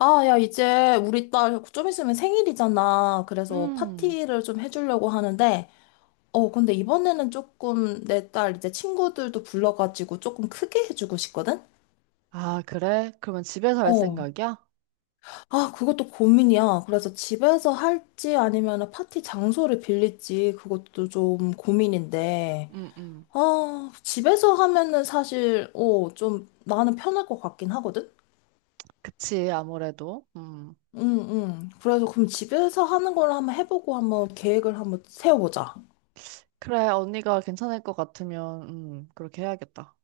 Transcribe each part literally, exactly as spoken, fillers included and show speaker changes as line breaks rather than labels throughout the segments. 아, 야, 이제 우리 딸 좀 있으면 생일이잖아. 그래서
음.
파티를 좀 해주려고 하는데, 어, 근데 이번에는 조금 내 딸 이제 친구들도 불러가지고 조금 크게 해주고 싶거든?
아, 그래? 그러면 집에서 할
어.
생각이야?
아, 그것도 고민이야. 그래서 집에서 할지 아니면 파티 장소를 빌릴지 그것도 좀 고민인데,
음, 음.
아, 집에서 하면은 사실, 어, 좀 나는 편할 것 같긴 하거든?
그치, 아무래도. 음.
응, 응. 그래서 그럼 집에서 하는 걸 한번 해보고 한번 계획을 한번 세워보자.
그래, 언니가 괜찮을 것 같으면, 음, 그렇게 해야겠다.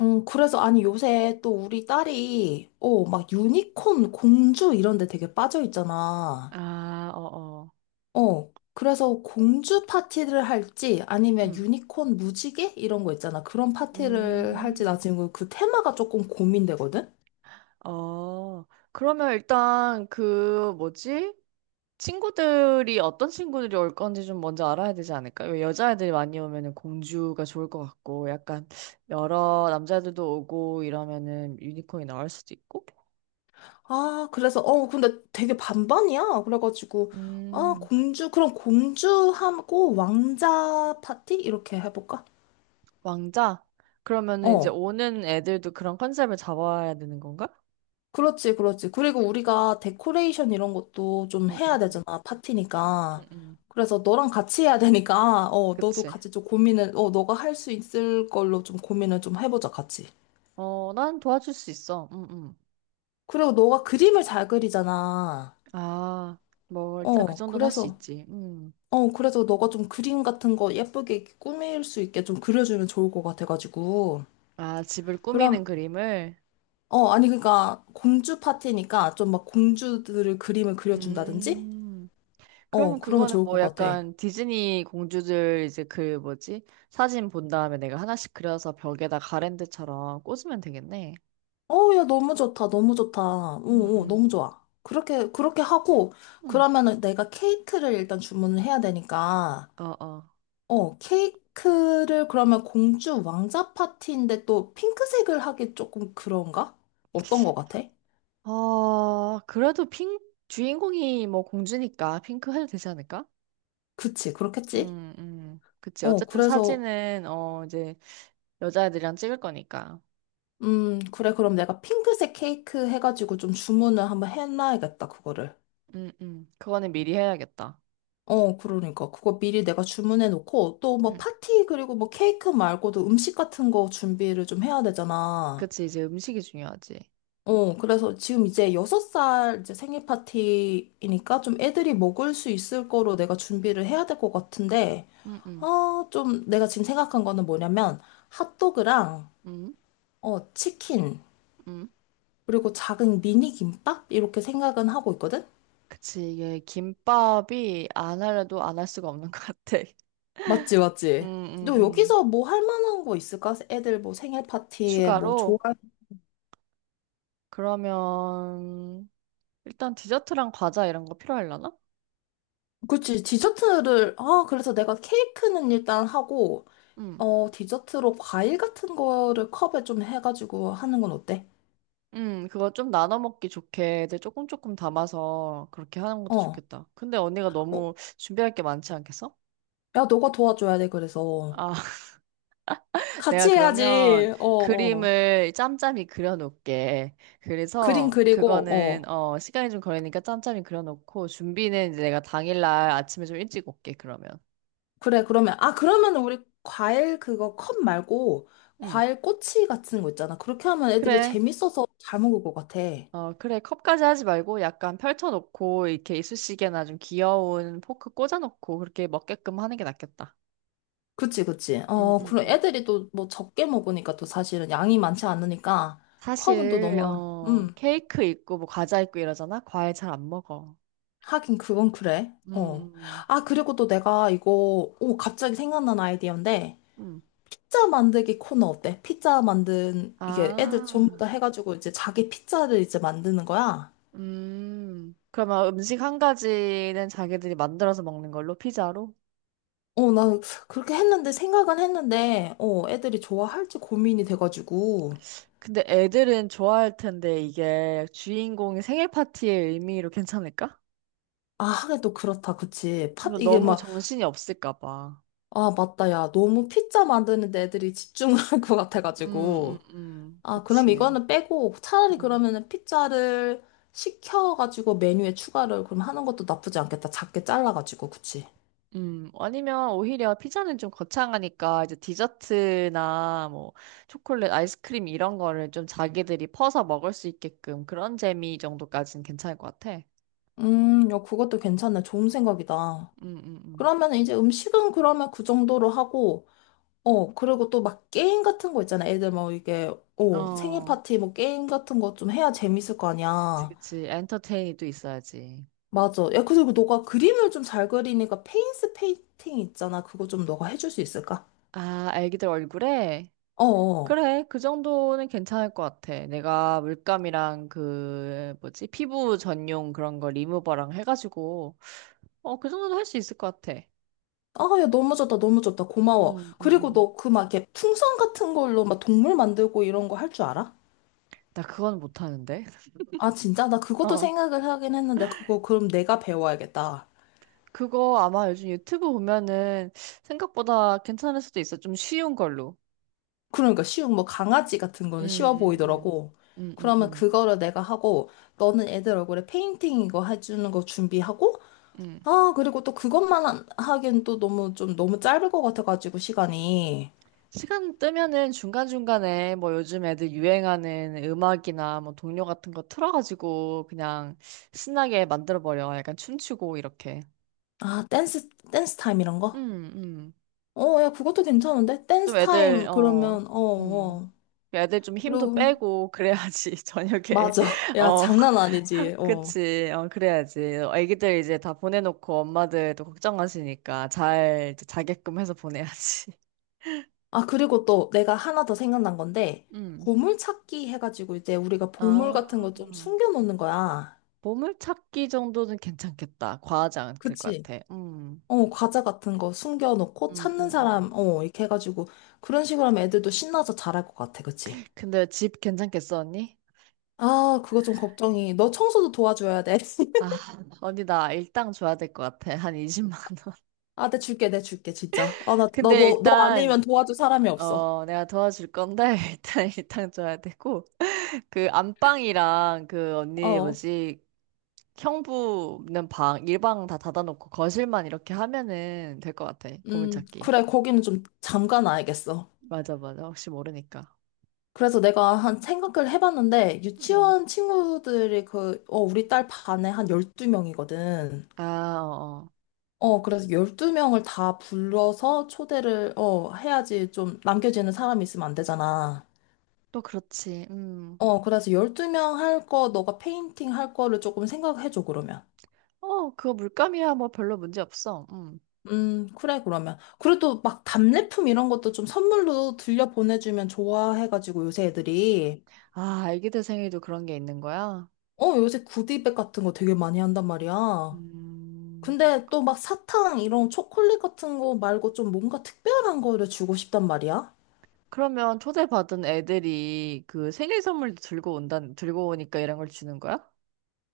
음, 그래서 아니 요새 또 우리 딸이 어, 막 유니콘 공주 이런 데 되게 빠져 있잖아.
아, 어, 어.
어. 그래서 공주 파티를 할지 아니면
음.
유니콘 무지개 이런 거 있잖아. 그런 파티를 할지 나
음.
지금 그 테마가 조금 고민되거든.
어. 그러면 일단 그 뭐지? 친구들이 어떤 친구들이 올 건지 좀 먼저 알아야 되지 않을까? 왜 여자애들이 많이 오면은 공주가 좋을 것 같고, 약간 여러 남자들도 오고 이러면은 유니콘이 나올 수도 있고.
아, 그래서 어, 근데 되게 반반이야. 그래가지고 아,
음.
공주 그럼 공주하고 왕자 파티 이렇게 해볼까?
왕자? 그러면은 이제
어.
오는 애들도 그런 컨셉을 잡아야 되는 건가?
그렇지, 그렇지. 그리고 우리가 데코레이션 이런 것도 좀
응응
해야
응
되잖아,
응
파티니까.
응
그래서 너랑 같이 해야 되니까, 어, 너도
그치.
같이 좀 고민을, 어, 너가 할 수 있을 걸로 좀 고민을 좀 해보자, 같이.
어, 난 도와줄 수 있어. 응응.
그리고 너가 그림을 잘 그리잖아.
아, 뭐, 일단 그
어,
정도는 할 수
그래서,
있지. 음.
어, 그래서 너가 좀 그림 같은 거 예쁘게 이렇게 꾸밀 수 있게 좀 그려주면 좋을 것 같아가지고.
아, 집을 꾸미는
그럼,
그림을?
어, 아니, 그러니까 공주 파티니까 좀 막 공주들을 그림을 그려준다든지?
음.
어,
그러면
그러면
그거는
좋을 것
뭐
같아.
약간 디즈니 공주들 이제 그 뭐지? 사진 본 다음에 내가 하나씩 그려서 벽에다 가랜드처럼 꽂으면 되겠네.
어, 야, 너무 좋다, 너무 좋다.
응
오, 오,
응
너무 좋아. 그렇게, 그렇게 하고,
응
그러면은 내가 케이크를 일단 주문을 해야 되니까,
어, 어.
어, 케이크를 그러면 공주 왕자 파티인데 또 핑크색을 하기 조금 그런가? 어떤 거 같아?
아, 그래도 핑, 주인공이 뭐 공주니까 핑크 해도 되지 않을까?
그치, 그렇겠지?
음, 음, 그치.
어,
어쨌든
그래서,
사진은, 어, 이제 여자애들이랑 찍을 거니까.
음, 그래, 그럼 내가 핑크색 케이크 해가지고 좀 주문을 한번 해놔야겠다, 그거를.
음, 음, 그거는 미리 해야겠다.
어, 그러니까. 그거 미리 내가 주문해 놓고, 또 뭐
음,
파티, 그리고 뭐 케이크 말고도 음식 같은 거 준비를 좀 해야 되잖아.
그치. 이제 음식이 중요하지.
어, 그래서 지금 이제 여섯 살 이제 생일 파티이니까 좀 애들이 먹을 수 있을 거로 내가 준비를 해야 될 것 같은데,
음, 음,
어, 좀 내가 지금 생각한 거는 뭐냐면, 핫도그랑,
음,
어, 치킨,
음,
그리고 작은 미니 김밥? 이렇게 생각은 하고 있거든?
그치. 이게 김밥이 안 하려도 안 할 수가 없는 것 같아.
맞지,
음,
맞지?
음,
너
음.
여기서 뭐 할 만한 거 있을까? 애들 뭐 생일 파티에 뭐 좋아?
추가로? 그러면, 일단 디저트랑 과자 이런 거 필요하려나?
그치, 디저트를, 아, 그래서 내가 케이크는 일단 하고, 어, 디저트로 과일 같은 거를 컵에 좀 해가지고 하는 건 어때?
음, 그거 좀 나눠 먹기 좋게 애들 조금 조금 담아서 그렇게 하는 것도
어,
좋겠다. 근데 언니가
어,
너무 준비할 게 많지 않겠어?
야, 너가 도와줘야 돼, 그래서.
아, 내가
같이
그러면
해야지, 어, 어.
그림을 짬짬이 그려놓을게.
그림
그래서
그리고,
그거는
어.
어, 시간이 좀 걸리니까 짬짬이 그려놓고, 준비는 이제 내가 당일날 아침에 좀 일찍 올게, 그러면.
그래, 그러면, 아, 그러면 우리 과일 그거 컵 말고,
응,
과일 꼬치 같은 거 있잖아. 그렇게 하면 애들이
그래.
재밌어서 잘 먹을 것 같아.
어, 그래. 컵까지 하지 말고 약간 펼쳐놓고 이렇게 이쑤시개나 좀 귀여운 포크 꽂아놓고 그렇게 먹게끔 하는 게 낫겠다.
그치, 그치.
응,
어,
응,
그리고
응.
애들이 또 뭐 적게 먹으니까 또 사실은 양이 많지 않으니까 컵은 또
사실
너무,
어
음,
케이크 있고 뭐 과자 있고 이러잖아. 과일 잘 안 먹어.
하긴 그건 그래. 어.
음,
아, 그리고 또 내가 이거, 오, 갑자기 생각난 아이디어인데,
음. 음.
피자 만들기 코너 어때? 피자 만든, 이게 애들 전부
아.
다 해가지고 이제 자기 피자를 이제 만드는 거야.
음. 그러면 음식 한 가지는 자기들이 만들어서 먹는 걸로 피자로?
어, 나 그렇게 했는데, 생각은 했는데, 어, 애들이 좋아할지 고민이 돼가지고.
근데 애들은 좋아할 텐데 이게 주인공이 생일 파티의 의미로 괜찮을까?
아, 하긴 또 그렇다, 그치. 팥,
좀
이게
너무
막,
정신이 없을까 봐.
아, 맞다, 야. 너무 피자 만드는 데 애들이 집중할 것
음, 음,
같아가지고.
음, 음.
아, 그럼
그치.
이거는 빼고 차라리
음.
그러면은 피자를 시켜가지고 메뉴에 추가를 그럼 하는 것도 나쁘지 않겠다. 작게 잘라가지고, 그치?
음, 아니면 오히려 피자는 좀 거창하니까 이제 디저트나 뭐 초콜릿, 아이스크림 이런 거를 좀 자기들이 퍼서 먹을 수 있게끔 그런 재미 정도까지는 괜찮을 것 같아.
음, 야, 그것도 괜찮네. 좋은 생각이다.
음, 음,
그러면 이제 음식은 그러면 그 정도로 하고, 어, 그리고 또 막 게임 같은 거 있잖아. 애들 뭐 이게,
음.
어, 생일
어,
파티 뭐 게임 같은 거 좀 해야 재밌을 거
그치,
아니야.
그치. 엔터테인이도 있어야지.
맞아. 야, 그리고 너가 그림을 좀 잘 그리니까 페인스 페인팅 있잖아. 그거 좀 너가 해줄 수 있을까?
아, 애기들 얼굴에?
어어.
그래, 그 정도는 괜찮을 것 같아. 내가 물감이랑 그, 뭐지, 피부 전용 그런 거 리무버랑 해가지고, 어, 그 정도는 할 수 있을 것 같아.
아, 야, 너무 좋다, 너무 좋다. 고마워.
음, 음, 음.
그리고
음.
너 그 막 이렇게 풍선 같은 걸로 막 동물 만들고 이런 거 할 줄 알아?
나 그건 못하는데.
아, 진짜? 나 그것도
어.
생각을 하긴 했는데, 그거 그럼 내가 배워야겠다.
그거 아마 요즘 유튜브 보면은 생각보다 괜찮을 수도 있어. 좀 쉬운 걸로.
그러니까 쉬운 뭐 강아지 같은 거는 쉬워
음, 음,
보이더라고.
음, 음,
그러면
음.
그거를 내가 하고, 너는 애들 얼굴에 페인팅 이거 해주는 거 준비하고,
음.
아, 그리고 또 그것만 한- 하기엔 또 너무 좀 너무 짧을 것 같아가지고 시간이.
시간 뜨면은 중간중간에 뭐 요즘 애들 유행하는 음악이나 뭐 동료 같은 거 틀어가지고 그냥 신나게 만들어버려. 약간 춤추고 이렇게.
아, 댄스, 댄스 타임 이런 거?
음, 음.
어, 야, 그것도 괜찮은데?
좀
댄스
애들,
타임
어,
그러면, 어,
음.
어.
애들 좀 힘도
그리고,
빼고 그래야지 저녁에.
맞아. 야,
어.
장난 아니지. 어.
그치. 어, 그래야지. 애기들 이제 다 보내놓고 엄마들도 걱정하시니까 잘 이제 자게끔 해서 보내야지.
아, 그리고 또 내가 하나 더 생각난 건데,
음.
보물찾기 해가지고 이제 우리가 보물
아,
같은 거 좀 숨겨놓는 거야.
보물찾기 정도는 괜찮겠다. 과하지 않을 것
그치?
같아. 음.
어, 과자 같은 거 숨겨놓고
음, 음,
찾는 사람,
음.
어, 이렇게 해가지고 그런 식으로 하면 애들도 신나서 잘할 것 같아. 그치?
근데 집 괜찮겠어, 언니?
아, 그거 좀 걱정이. 너 청소도 도와줘야 돼.
아, 언니 나 일당 줘야 될 것 같아. 한 이십만 원.
아, 내 줄게, 내 줄게, 진짜. 아, 나, 너,
근데
너, 너
일단
아니면 도와줄 사람이 없어.
어, 내가 도와줄 건데 일단 일당 줘야 되고 그 안방이랑 그 언니
어,
뭐지? 형부는 방, 일방 다 닫아놓고 거실만 이렇게 하면은 될 것 같아.
음,
보물찾기.
그래, 거기는 좀 잠깐 알겠어.
맞아, 맞아. 혹시 모르니까.
그래서 내가 한 생각을 해봤는데,
음.
유치원 친구들이 그, 어, 우리 딸 반에 한 열두 명이거든.
아, 어. 어.
어, 그래서 열두 명을 다 불러서 초대를, 어, 해야지 좀 남겨지는 사람이 있으면 안 되잖아.
또 그렇지. 음.
어, 그래서 열두 명 할 거, 너가 페인팅 할 거를 조금 생각해줘, 그러면.
어, 그거 물감이야. 뭐 별로 문제 없어. 음.
음, 그래, 그러면. 그래도 막 답례품 이런 것도 좀 선물로 들려 보내주면 좋아해가지고 요새 애들이.
아, 애기들 생일도 그런 게 있는 거야?
어, 요새 구디백 같은 거 되게 많이 한단 말이야.
음.
근데 또 막 사탕 이런 초콜릿 같은 거 말고 좀 뭔가 특별한 거를 주고 싶단 말이야.
그러면 초대받은 애들이 그 생일 선물도 들고 온다, 들고 오니까 이런 걸 주는 거야?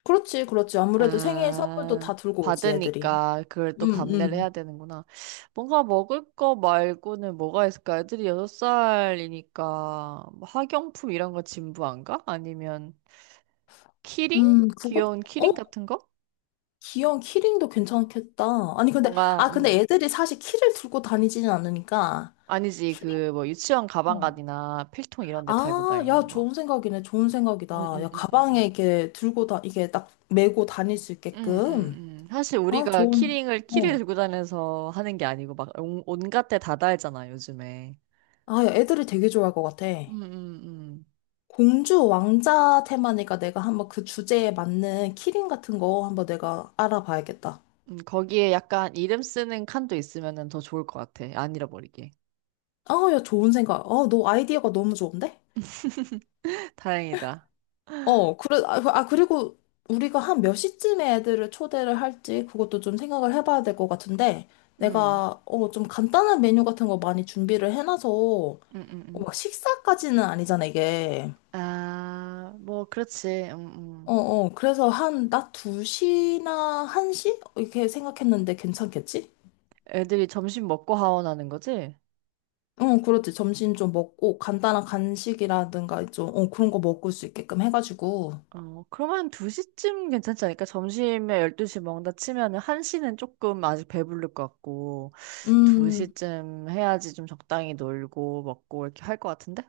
그렇지, 그렇지. 아무래도 생일 선물도
아,
다 들고 오지, 애들이.
받으니까 그걸 또
음,
밤내를
음.
해야 되는구나. 뭔가 먹을 거 말고는 뭐가 있을까? 애들이 여섯 살이니까 뭐 학용품 이런 거 진부 안 가? 아니면 키링?
음, 그거,
귀여운
어?
키링 같은 거?
귀여운 키링도 괜찮겠다. 아니, 근데,
뭔가
아, 근데
음.
애들이 사실 키를 들고 다니지는 않으니까.
아니지,
키링.
그 뭐 유치원
어.
가방가디나 필통 이런 데 달고
아, 야,
다니는 거.
좋은 생각이네. 좋은 생각이다.
음, 음,
야,
음,
가방에
음.
이렇게 들고 다, 이게 딱 메고 다닐 수
음, 음, 음.
있게끔.
음. 사실
아,
우리가
좋은,
키링을 키를
어.
들고 다녀서 하는 게 아니고 막 온- 온갖 데 다 달잖아 요즘에.
아, 야, 애들이 되게 좋아할 것 같아.
음, 음, 음.
공주 왕자 테마니까 내가 한번 그 주제에 맞는 키링 같은 거 한번 내가 알아봐야겠다.
음, 거기에 약간 이름 쓰는 칸도 있으면은 더 좋을 것 같아. 안 잃어버리게.
아, 야, 좋은 생각. 어, 너 아이디어가 너무 좋은데?
다행이다.
어, 그래, 아, 그- 아, 그리고 우리가 한 몇 시쯤에 애들을 초대를 할지 그것도 좀 생각을 해봐야 될 것 같은데
음,
내가 어, 좀 간단한 메뉴 같은 거 많이 준비를 해놔서 어,
음, 음, 음.
막 식사까지는 아니잖아, 이게.
아, 뭐, 그렇지. 음, 음.
어, 어, 그래서 한 낮 두 시나 한 시? 이렇게 생각했는데 괜찮겠지?
애들이 점심 먹고 하원하는 거지?
응, 그렇지. 점심 좀 먹고 간단한 간식이라든가 좀 어, 그런 거 먹을 수 있게끔 해가지고.
어, 그러면 두 시쯤 괜찮지 않을까? 점심에 열두 시 먹는다 치면은 한 시는 조금 아직 배부를 것 같고,
음.
두 시쯤 해야지 좀 적당히 놀고 먹고 이렇게 할 것 같은데?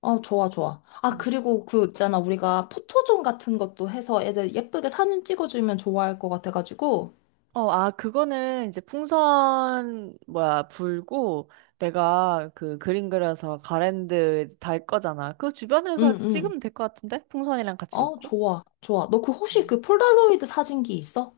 어, 좋아, 좋아. 아, 그리고 그 있잖아. 우리가 포토존 같은 것도 해서 애들 예쁘게 사진 찍어주면 좋아할 것 같아가지고.
어, 아, 그거는 이제 풍선, 뭐야, 불고 내가 그 그림 그려서 가랜드 달 거잖아. 그 주변에서
응,
이렇게
응.
찍으면 될 것 같은데? 풍선이랑 같이
어,
넣고.
좋아, 좋아. 너 그 혹시
음.
그 폴라로이드 사진기 있어?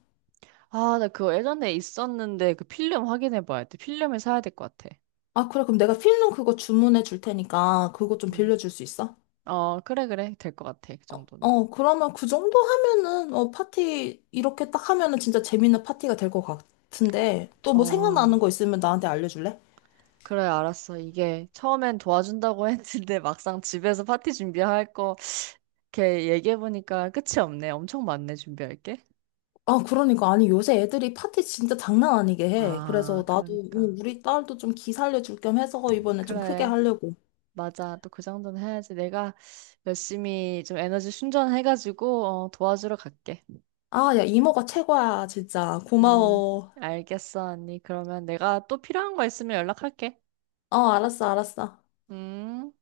아, 나 그거 예전에 있었는데 그 필름 확인해 봐야 돼. 필름을 사야 될 것 같아.
아, 그래. 그럼 내가 필름 그거 주문해 줄 테니까 그거 좀
음.
빌려줄 수 있어?
어, 그래, 그래. 될 것 같아. 그 정도는.
어, 그러면 그 정도 하면은, 어, 파티, 이렇게 딱 하면은 진짜 재밌는 파티가 될 것 같은데, 또 뭐 생각나는 거
어,
있으면 나한테 알려줄래?
그래, 알았어. 이게 처음엔 도와준다고 했는데 막상 집에서 파티 준비할 거 이렇게 얘기해 보니까 끝이 없네. 엄청 많네, 준비할 게.
아, 그러니까. 아니, 요새 애들이 파티 진짜 장난 아니게 해. 그래서
아,
나도, 어,
그러니까.
우리 딸도 좀 기 살려줄 겸 해서 이번에 좀 크게
그래,
하려고.
맞아. 또 그 정도는 해야지. 내가 열심히 좀 에너지 충전해가지고 어, 도와주러 갈게.
아, 야, 이모가 최고야, 진짜.
음,
고마워.
알겠어, 언니. 그러면 내가 또 필요한 거 있으면 연락할게.
어, 알았어, 알았어.
음.